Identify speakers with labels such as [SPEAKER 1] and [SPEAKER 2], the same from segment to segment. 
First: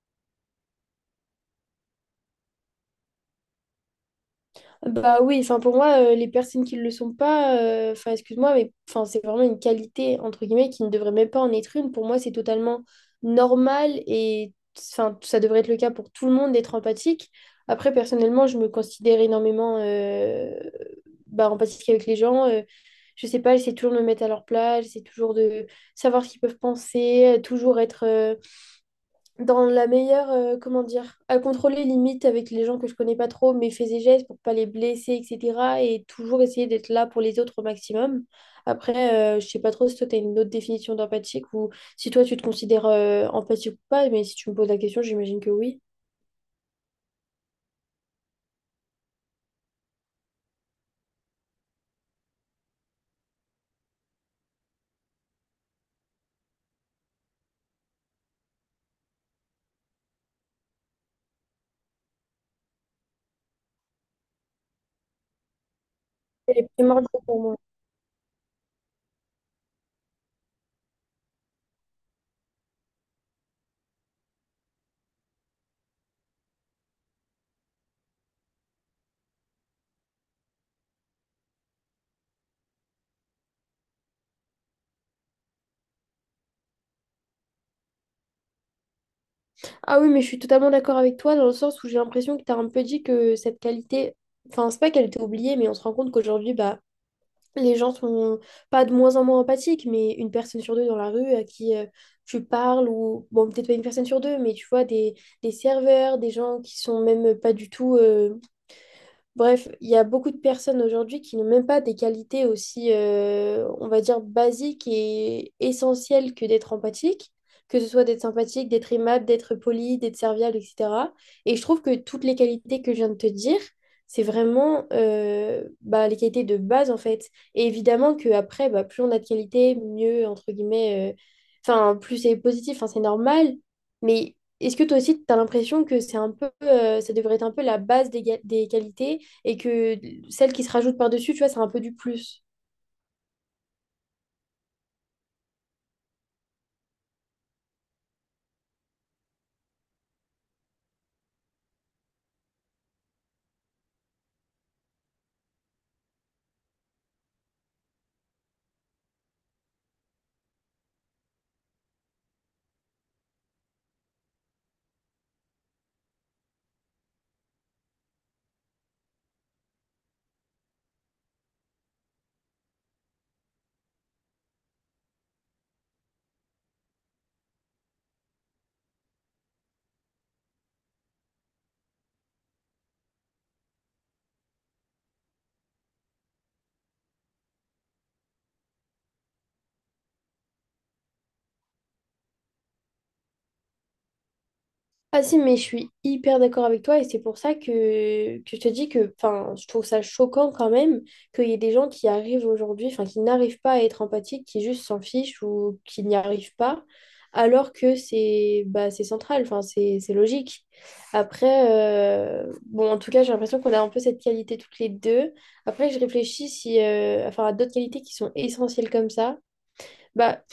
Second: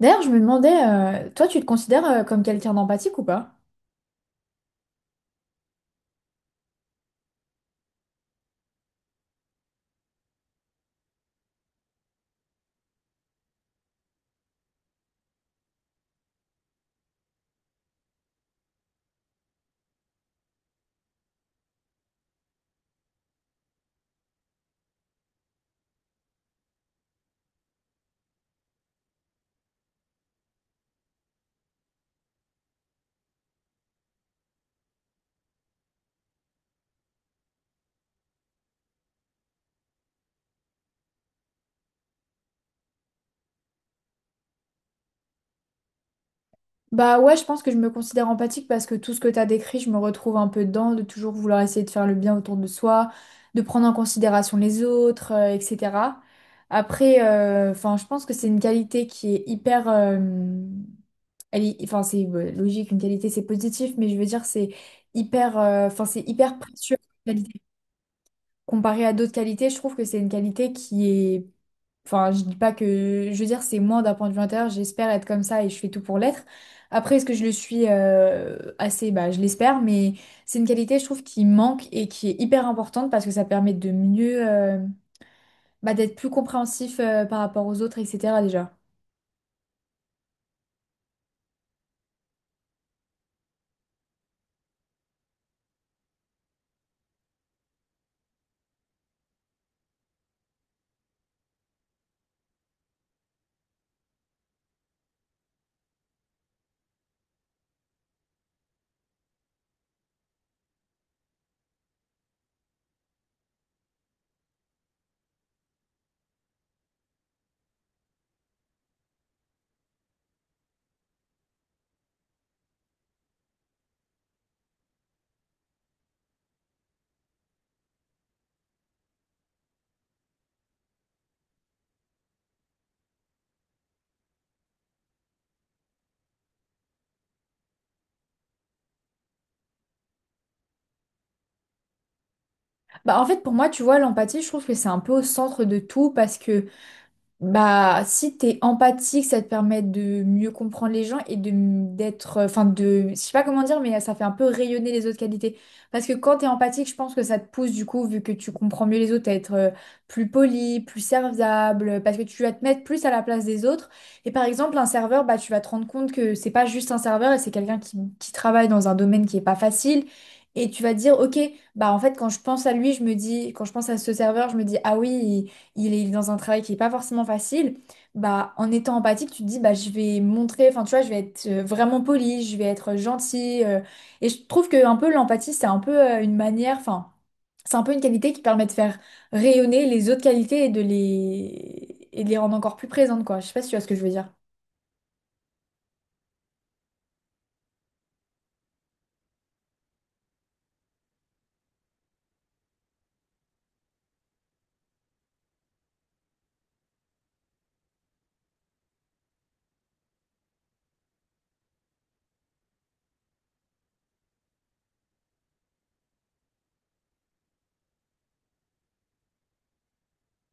[SPEAKER 1] D'ailleurs, je me demandais, toi, tu te considères comme quelqu'un d'empathique ou pas?
[SPEAKER 2] Bah oui, enfin pour moi, les personnes qui ne le sont pas, enfin excuse-moi, mais enfin, c'est vraiment une qualité, entre guillemets, qui ne devrait même pas en être une. Pour moi, c'est totalement normal et enfin, ça devrait être le cas pour tout le monde d'être empathique. Après, personnellement, je me considère énormément bah, empathique avec les gens. Je sais pas, j'essaie toujours de me mettre à leur place, j'essaie toujours de savoir ce qu'ils peuvent penser, toujours être, dans la meilleure, comment dire, à contrôler limite avec les gens que je connais pas trop, mais fais et gestes pour pas les blesser, etc. Et toujours essayer d'être là pour les autres au maximum. Après, je sais pas trop si toi tu as une autre définition d'empathique ou si toi tu te considères empathique ou pas, mais si tu me poses la question, j'imagine que oui.
[SPEAKER 1] Bah ouais, je pense que je me considère empathique parce que tout ce que t'as décrit, je me retrouve un peu dedans, de toujours vouloir essayer de faire le bien autour de soi, de prendre en considération les autres, etc. Après, je pense que c'est une qualité qui est hyper, c'est logique, une qualité c'est positif, mais je veux dire c'est hyper, c'est
[SPEAKER 2] Elle
[SPEAKER 1] hyper
[SPEAKER 2] est
[SPEAKER 1] précieux
[SPEAKER 2] primordiale pour moi.
[SPEAKER 1] comparé à d'autres qualités, je trouve que c'est une qualité qui est... Enfin, je dis pas que... Je veux dire, c'est moi d'un point de vue intérieur, j'espère être comme ça et je fais tout pour l'être. Après, est-ce que je le suis assez? Bah, je l'espère, mais c'est une qualité, je trouve, qui manque et qui est hyper importante parce que ça permet de mieux... bah, d'être plus compréhensif par rapport aux autres, etc. déjà.
[SPEAKER 2] Ah oui, mais je suis totalement d'accord avec toi dans le sens où j'ai l'impression que tu un peu dit que cette qualité, enfin, c'est pas qu'elle était oubliée, mais on se rend compte qu'aujourd'hui, bah, les gens sont pas de moins en moins empathiques, mais une personne sur deux dans la rue à qui tu parles, ou bon, peut-être pas une personne sur deux, mais tu vois, des serveurs, des gens qui sont même pas du tout bref, il y a beaucoup de personnes aujourd'hui qui n'ont même pas des qualités aussi, on va dire, basiques et essentielles que d'être empathique, que ce soit d'être sympathique, d'être aimable, d'être poli, d'être serviable, etc. Et je trouve que toutes les qualités que je viens de te dire, c'est vraiment bah, les qualités de base, en fait. Et évidemment qu'après, bah, plus on a de qualités, mieux, entre guillemets, enfin, plus c'est positif, enfin, c'est normal. Mais est-ce que toi aussi, tu as l'impression que c'est un peu, ça devrait être un peu la base des, des qualités? Et que celle qui se rajoute par-dessus, tu vois, c'est un peu du plus.
[SPEAKER 1] Bah en fait pour moi tu vois l'empathie je trouve que c'est un peu au centre de tout parce que bah, si t'es empathique, ça te permet de mieux comprendre les gens et d'être, je sais pas comment dire, mais ça fait un peu rayonner les autres qualités. Parce que quand t'es empathique, je pense que ça te pousse du coup, vu que tu comprends mieux les autres, à être plus poli, plus serviable, parce que tu vas te mettre plus à la place des autres. Et par exemple, un serveur, bah tu vas te rendre compte que c'est pas juste un serveur, et c'est quelqu'un qui travaille dans un domaine qui est pas facile. Et tu vas te dire, ok, bah en fait, quand je pense à lui, je me dis, quand je pense à ce serveur, je me dis, ah oui il est dans un travail qui est pas forcément facile, bah en étant empathique, tu te dis bah je vais montrer, enfin tu vois, je vais être vraiment polie, je vais être gentille et je trouve que un peu l'empathie, c'est un peu une manière, enfin, c'est un peu une qualité qui permet de faire rayonner les autres qualités et de les rendre encore plus présentes quoi. Je sais pas si tu vois ce que je veux dire.
[SPEAKER 2] Ah si, mais je suis hyper d'accord avec toi et c'est pour ça que je te dis que enfin, je trouve ça choquant quand même qu'il y ait des gens qui arrivent aujourd'hui, enfin qui n'arrivent pas à être empathiques, qui juste s'en fichent ou qui n'y arrivent pas, alors que c'est bah, c'est central, enfin c'est logique. Après, bon, en tout cas, j'ai l'impression qu'on a un peu cette qualité toutes les deux. Après, je réfléchis si, enfin, à d'autres qualités qui sont essentielles comme ça. Bah,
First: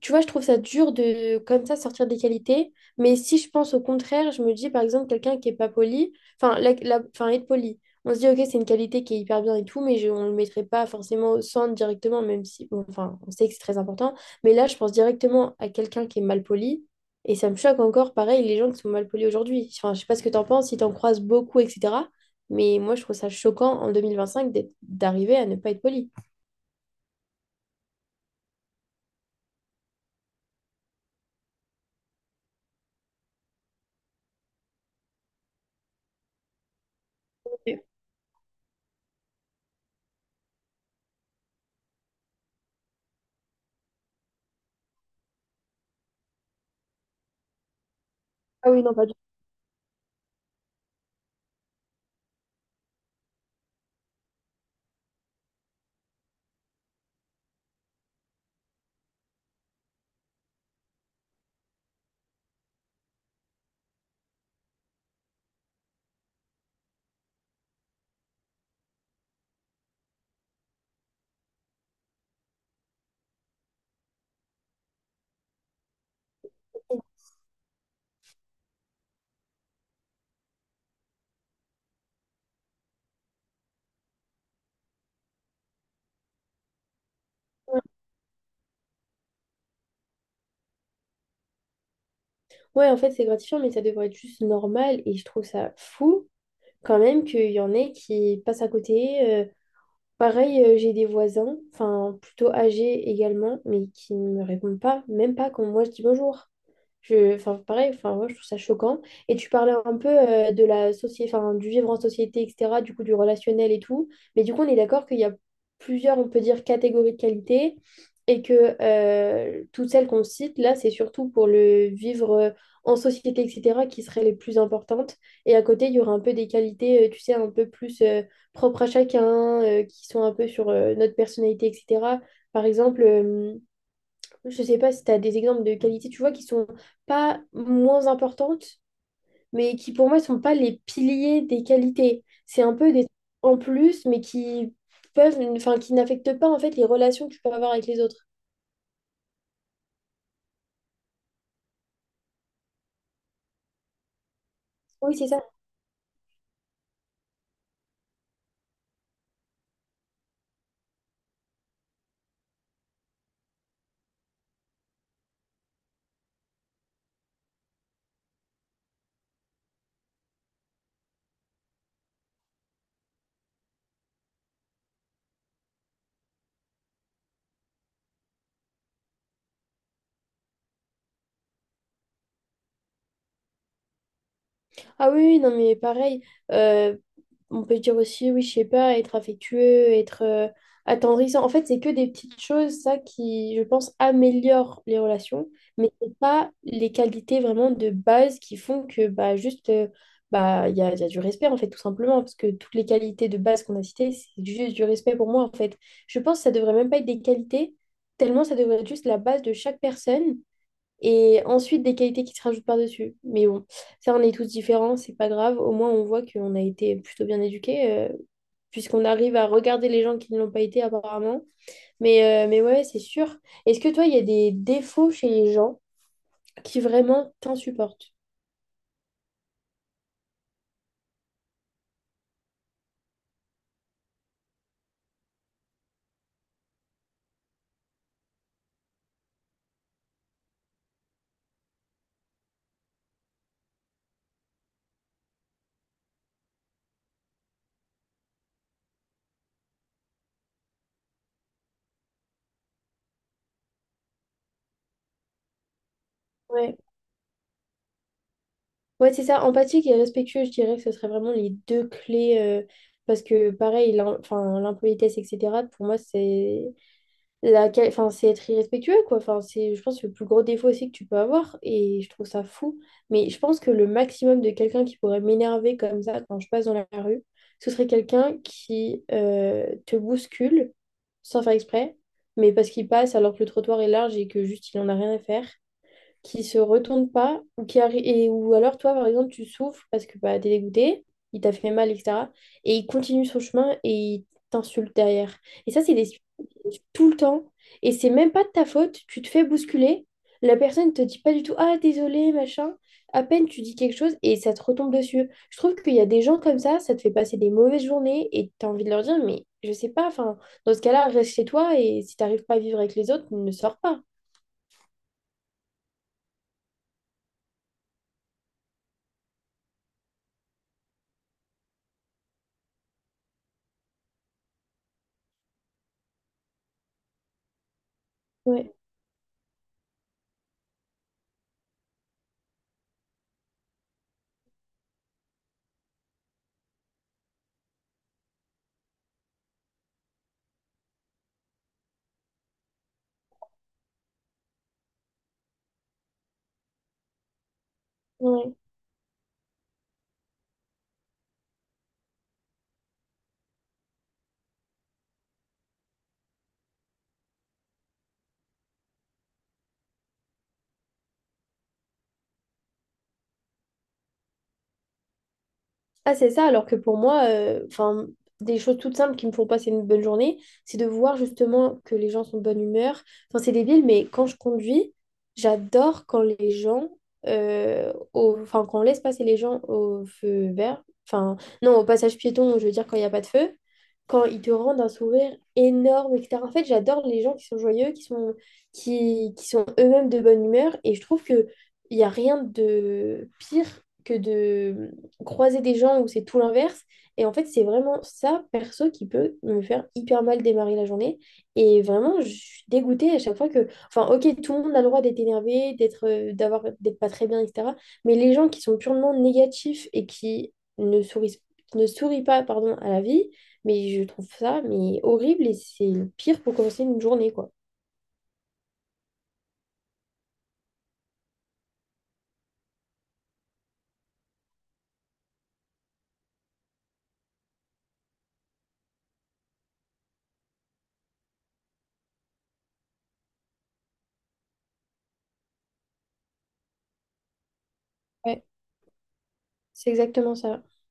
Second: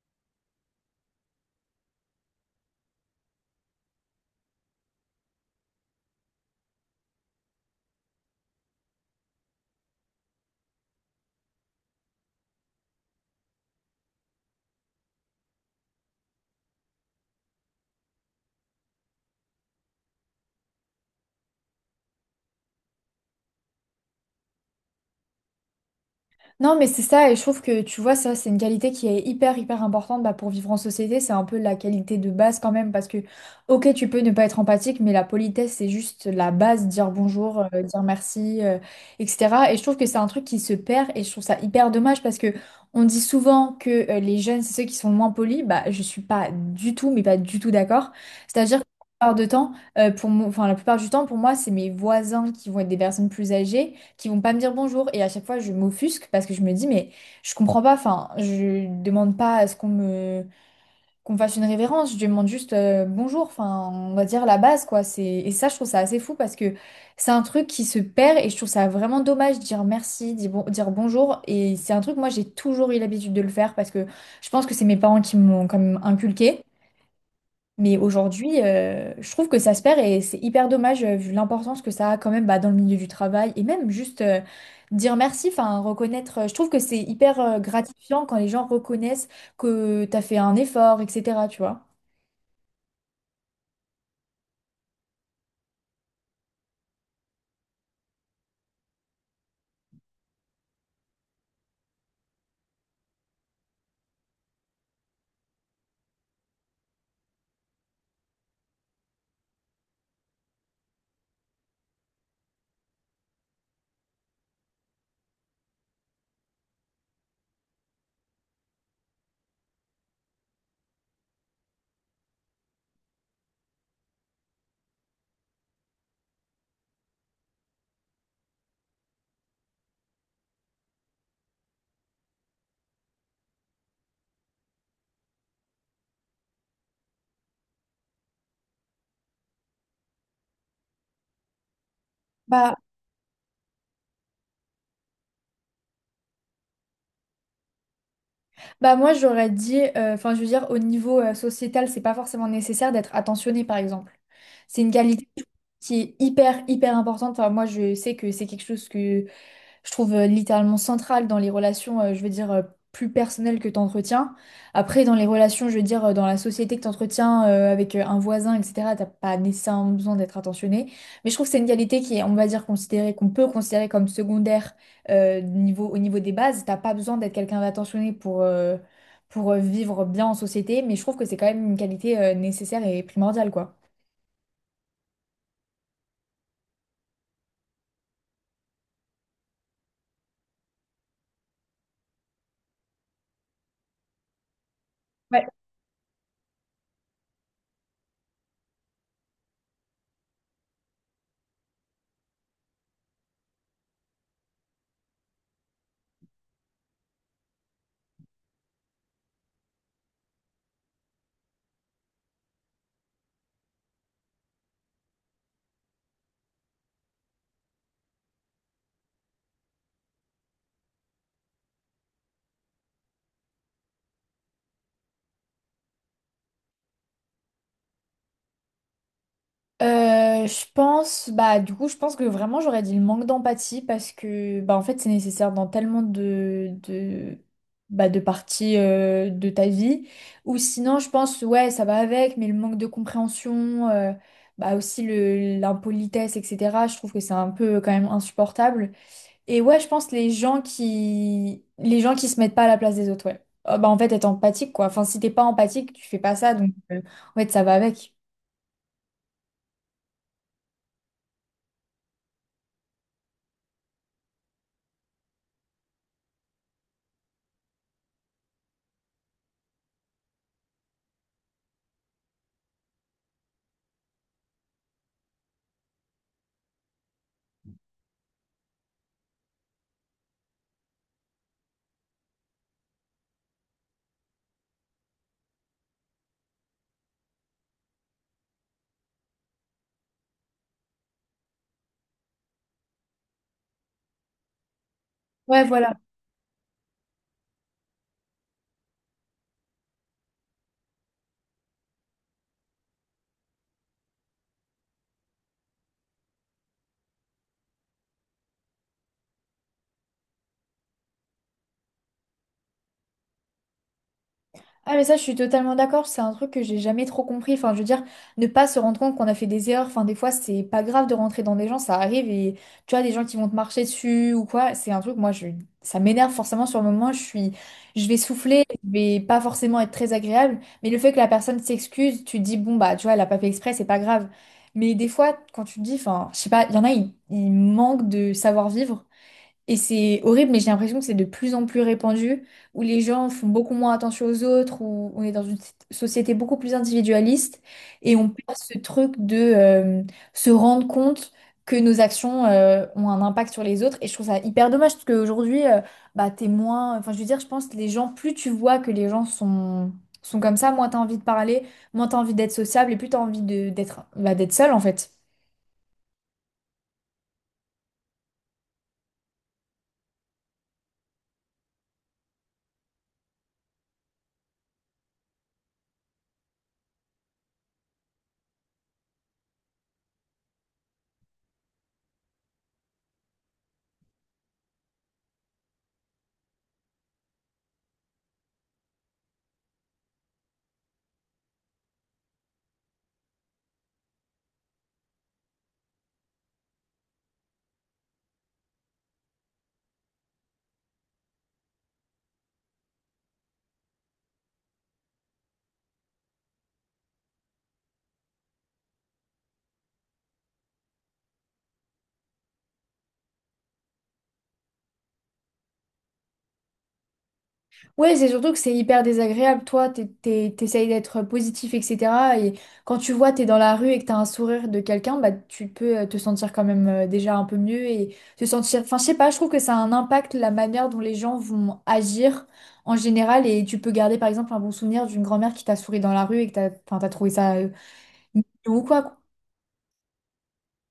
[SPEAKER 2] tu vois, je trouve ça dur de comme ça sortir des qualités. Mais si je pense au contraire, je me dis par exemple quelqu'un qui est pas poli, enfin, enfin être poli. On se dit, ok, c'est une qualité qui est hyper bien et tout, mais je, on ne le mettrait pas forcément au centre directement, même si, bon, enfin, on sait que c'est très important. Mais là, je pense directement à quelqu'un qui est mal poli. Et ça me choque encore, pareil, les gens qui sont mal polis aujourd'hui. Enfin, je sais pas ce que t'en penses, si t'en en croises beaucoup, etc. Mais moi, je trouve ça choquant en 2025 d'arriver à ne pas être poli.
[SPEAKER 1] Non, mais c'est ça, et je trouve que tu vois, ça, c'est une qualité qui est hyper, hyper importante bah, pour vivre en société. C'est un peu la qualité de base quand même, parce que, ok, tu peux ne pas être empathique, mais la politesse, c'est juste la base, dire bonjour,
[SPEAKER 2] Ok.
[SPEAKER 1] dire merci, etc. Et je trouve que c'est un truc qui se perd, et je trouve ça hyper dommage, parce que on dit souvent que les jeunes, c'est ceux qui sont moins polis. Bah, je suis pas du tout, mais pas du tout d'accord.
[SPEAKER 2] Ah
[SPEAKER 1] C'est-à-dire
[SPEAKER 2] oui,
[SPEAKER 1] que
[SPEAKER 2] non, pas du
[SPEAKER 1] la plupart de temps, la plupart du temps, pour moi, c'est mes voisins qui vont être des personnes plus âgées qui vont pas me dire bonjour et à chaque fois je m'offusque parce que je me dis mais je comprends pas enfin je demande pas à ce qu'on me fasse une révérence je demande juste bonjour enfin on va dire la base quoi c'est et ça je trouve ça assez fou parce que c'est un truc qui se perd et je trouve ça vraiment dommage de dire merci dire, dire bonjour et c'est un truc moi j'ai toujours eu l'habitude de le faire parce que je pense que c'est mes parents qui me l'ont quand même inculqué
[SPEAKER 2] tout.
[SPEAKER 1] mais aujourd'hui, je trouve que ça se perd et c'est hyper dommage vu l'importance que ça a quand même bah, dans le milieu du travail et même juste dire merci, enfin reconnaître. Je trouve que c'est hyper gratifiant quand les gens reconnaissent que tu as fait un effort, etc. Tu vois.
[SPEAKER 2] Ouais, en fait, c'est gratifiant, mais ça devrait être juste normal. Et je trouve ça fou quand même qu'il y en ait qui passent à côté. Pareil, j'ai des voisins, enfin plutôt âgés également, mais qui ne me répondent pas, même pas quand moi je dis bonjour. Je, enfin, pareil, enfin, moi, je trouve ça choquant. Et tu parlais un peu de la société, enfin, du vivre en société, etc., du coup, du relationnel et tout. Mais du coup, on est d'accord qu'il y a plusieurs, on peut dire, catégories de qualités et que toutes celles qu'on cite, là, c'est surtout pour le vivre en société, etc., qui seraient les plus importantes. Et à côté, il y aura un peu des qualités, tu sais, un peu plus propres à chacun, qui sont un peu sur notre personnalité, etc. Par exemple, je sais pas si tu as des exemples de qualités, tu vois, qui sont pas moins importantes, mais qui pour moi sont pas les piliers des qualités. C'est un
[SPEAKER 1] Bah,
[SPEAKER 2] peu des trucs en plus, mais qui peuvent, enfin, qui n'affectent pas en fait les relations que tu peux avoir avec les autres.
[SPEAKER 1] bah moi j'aurais dit, je veux dire au niveau sociétal, c'est pas forcément nécessaire d'être attentionné par exemple. C'est une
[SPEAKER 2] Oui, c'est
[SPEAKER 1] qualité
[SPEAKER 2] ça.
[SPEAKER 1] qui est hyper hyper importante. Enfin, moi je sais que c'est quelque chose que je trouve littéralement centrale dans les relations, plus personnelles que tu entretiens. Après, dans les relations, je veux dire, dans la société que tu entretiens avec un voisin, etc., t'as pas nécessairement besoin d'être attentionné. Mais je trouve que c'est une qualité qui est, on va dire, considérée, qu'on peut considérer comme secondaire au niveau des bases. T'as pas besoin d'être quelqu'un d'attentionné pour, vivre bien en société, mais je trouve que c'est quand même une qualité nécessaire et primordiale, quoi.
[SPEAKER 2] Ah oui, oui, non, mais pareil, euh, on peut dire aussi, oui, je sais pas, être affectueux, être attendrissant. En fait, c'est que des petites choses, ça, qui, je pense, améliorent les
[SPEAKER 1] Ouais.
[SPEAKER 2] relations, mais c'est pas les qualités vraiment de base qui font que, bah, juste, bah, il y a du respect, en fait, tout simplement, parce que toutes les qualités de base qu'on a citées, c'est juste du respect pour moi, en fait. Je pense que ça devrait même pas être des qualités, tellement ça devrait être juste la base de chaque personne. Et ensuite, des qualités qui se rajoutent par-dessus. Mais bon, ça, on est tous différents, c'est pas grave. Au moins, on voit qu'on a été plutôt bien éduqués, puisqu'on arrive à regarder les gens qui ne l'ont pas été, apparemment. Mais ouais, c'est sûr. Est-ce que toi, il y a des défauts chez les gens qui vraiment t'insupportent?
[SPEAKER 1] Je pense, bah du coup, je pense que vraiment j'aurais dit le manque d'empathie parce que bah en fait c'est nécessaire dans tellement de bah de parties de ta vie. Ou sinon, je pense ouais ça va avec, mais le manque de compréhension, bah aussi le l'impolitesse, etc. Je trouve que c'est un peu quand même insupportable. Et ouais, je pense les gens qui se mettent pas à la place des autres, ouais. Bah en fait être empathique quoi. Enfin si t'es pas empathique, tu fais pas ça, donc
[SPEAKER 2] Ouais,
[SPEAKER 1] en fait ça va avec.
[SPEAKER 2] ouais, c'est ça. Empathique et respectueux, je dirais que ce serait vraiment les deux clés. Parce que, pareil, enfin, l'impolitesse, etc., pour moi, c'est enfin, c'est être irrespectueux, quoi. Enfin, c'est, je pense, le plus gros défaut aussi que tu peux avoir. Et je trouve ça fou. Mais je pense que le maximum de quelqu'un qui pourrait m'énerver comme ça quand je passe dans la rue, ce serait quelqu'un qui te bouscule sans faire exprès, mais parce qu'il passe alors que le trottoir est large et que juste il en a rien à faire qui se retourne pas, ou, ou alors toi, par exemple, tu souffres parce que bah, t'es dégoûté, il t'a fait mal, etc. Et il continue son chemin et il t'insulte derrière.
[SPEAKER 1] Ouais,
[SPEAKER 2] Et ça,
[SPEAKER 1] voilà.
[SPEAKER 2] c'est des tout le temps. Et c'est même pas de ta faute, tu te fais bousculer, la personne te dit pas du tout, ah, désolé, machin. À peine tu dis quelque chose et ça te retombe dessus. Je trouve qu'il y a des gens comme ça te fait passer des mauvaises journées et t'as envie de leur dire, mais je sais pas, enfin, dans ce cas-là, reste chez toi et si t'arrives pas à vivre avec les autres, ne sors pas.
[SPEAKER 1] Ah mais ça je suis totalement d'accord, c'est un truc que j'ai jamais trop compris. Enfin je veux dire, ne pas se rendre compte qu'on a fait des erreurs, enfin des fois c'est pas grave de rentrer dans des gens, ça arrive et tu vois des gens qui vont te marcher dessus ou quoi, c'est un truc moi je ça m'énerve forcément sur le moment, je suis je vais souffler,
[SPEAKER 2] Ouais.
[SPEAKER 1] je vais pas forcément être très agréable, mais le fait que la personne s'excuse, tu te dis bon bah tu vois elle a pas fait exprès, c'est pas grave. Mais des fois quand tu te dis enfin je sais pas, il y en a ils manquent de savoir-vivre et c'est horrible, mais j'ai l'impression que c'est de plus en plus répandu, où les gens font beaucoup moins attention aux autres, où on est dans une société beaucoup plus individualiste, et on
[SPEAKER 2] Ouais.
[SPEAKER 1] perd ce truc de se rendre compte que nos actions ont un impact sur les autres. Et je trouve ça hyper dommage, parce qu'aujourd'hui, bah, t'es moins... Enfin, je veux dire, je pense que les gens, plus tu vois que les gens sont comme ça, moins t'as envie de parler, moins t'as envie d'être sociable, et plus t'as envie de, d'être, bah, d'être seul, en fait.
[SPEAKER 2] Ah, c'est ça, alors que pour moi, enfin, des choses toutes simples qui me font passer une bonne journée, c'est de voir justement que les gens sont de bonne humeur. Enfin, c'est débile, mais quand je conduis, j'adore quand les gens, enfin, quand on laisse passer les gens au feu vert, enfin, non, au passage piéton, je veux dire quand il n'y a pas de feu, quand ils te rendent un sourire énorme, etc. En fait, j'adore les gens qui sont joyeux, qui sont eux-mêmes de bonne humeur, et je trouve que il n'y a rien de pire que de croiser des gens où c'est tout l'inverse. Et en fait, c'est vraiment ça, perso, qui peut me faire hyper mal démarrer la journée. Et vraiment, je suis dégoûtée à chaque fois que... Enfin, ok, tout le monde a le droit d'être énervé, d'être, d'être pas très bien, etc. Mais les gens qui sont purement négatifs et qui ne sourient pas, pardon, à la vie, mais je trouve ça mais horrible et c'est le pire pour commencer une journée, quoi.
[SPEAKER 1] Ouais, c'est surtout que c'est hyper désagréable. Toi, t'essayes d'être positif, etc. Et quand tu vois, t'es dans la rue et que t'as un sourire de quelqu'un, bah, tu peux te sentir quand même déjà un peu mieux et te sentir. Enfin, je sais pas, je trouve que ça a un impact la manière dont les gens vont agir en général. Et tu peux garder, par exemple, un bon souvenir d'une grand-mère qui t'a souri dans la rue et que t'as, enfin, t'as trouvé ça
[SPEAKER 2] Ouais,
[SPEAKER 1] mignon ou quoi.
[SPEAKER 2] c'est exactement ça.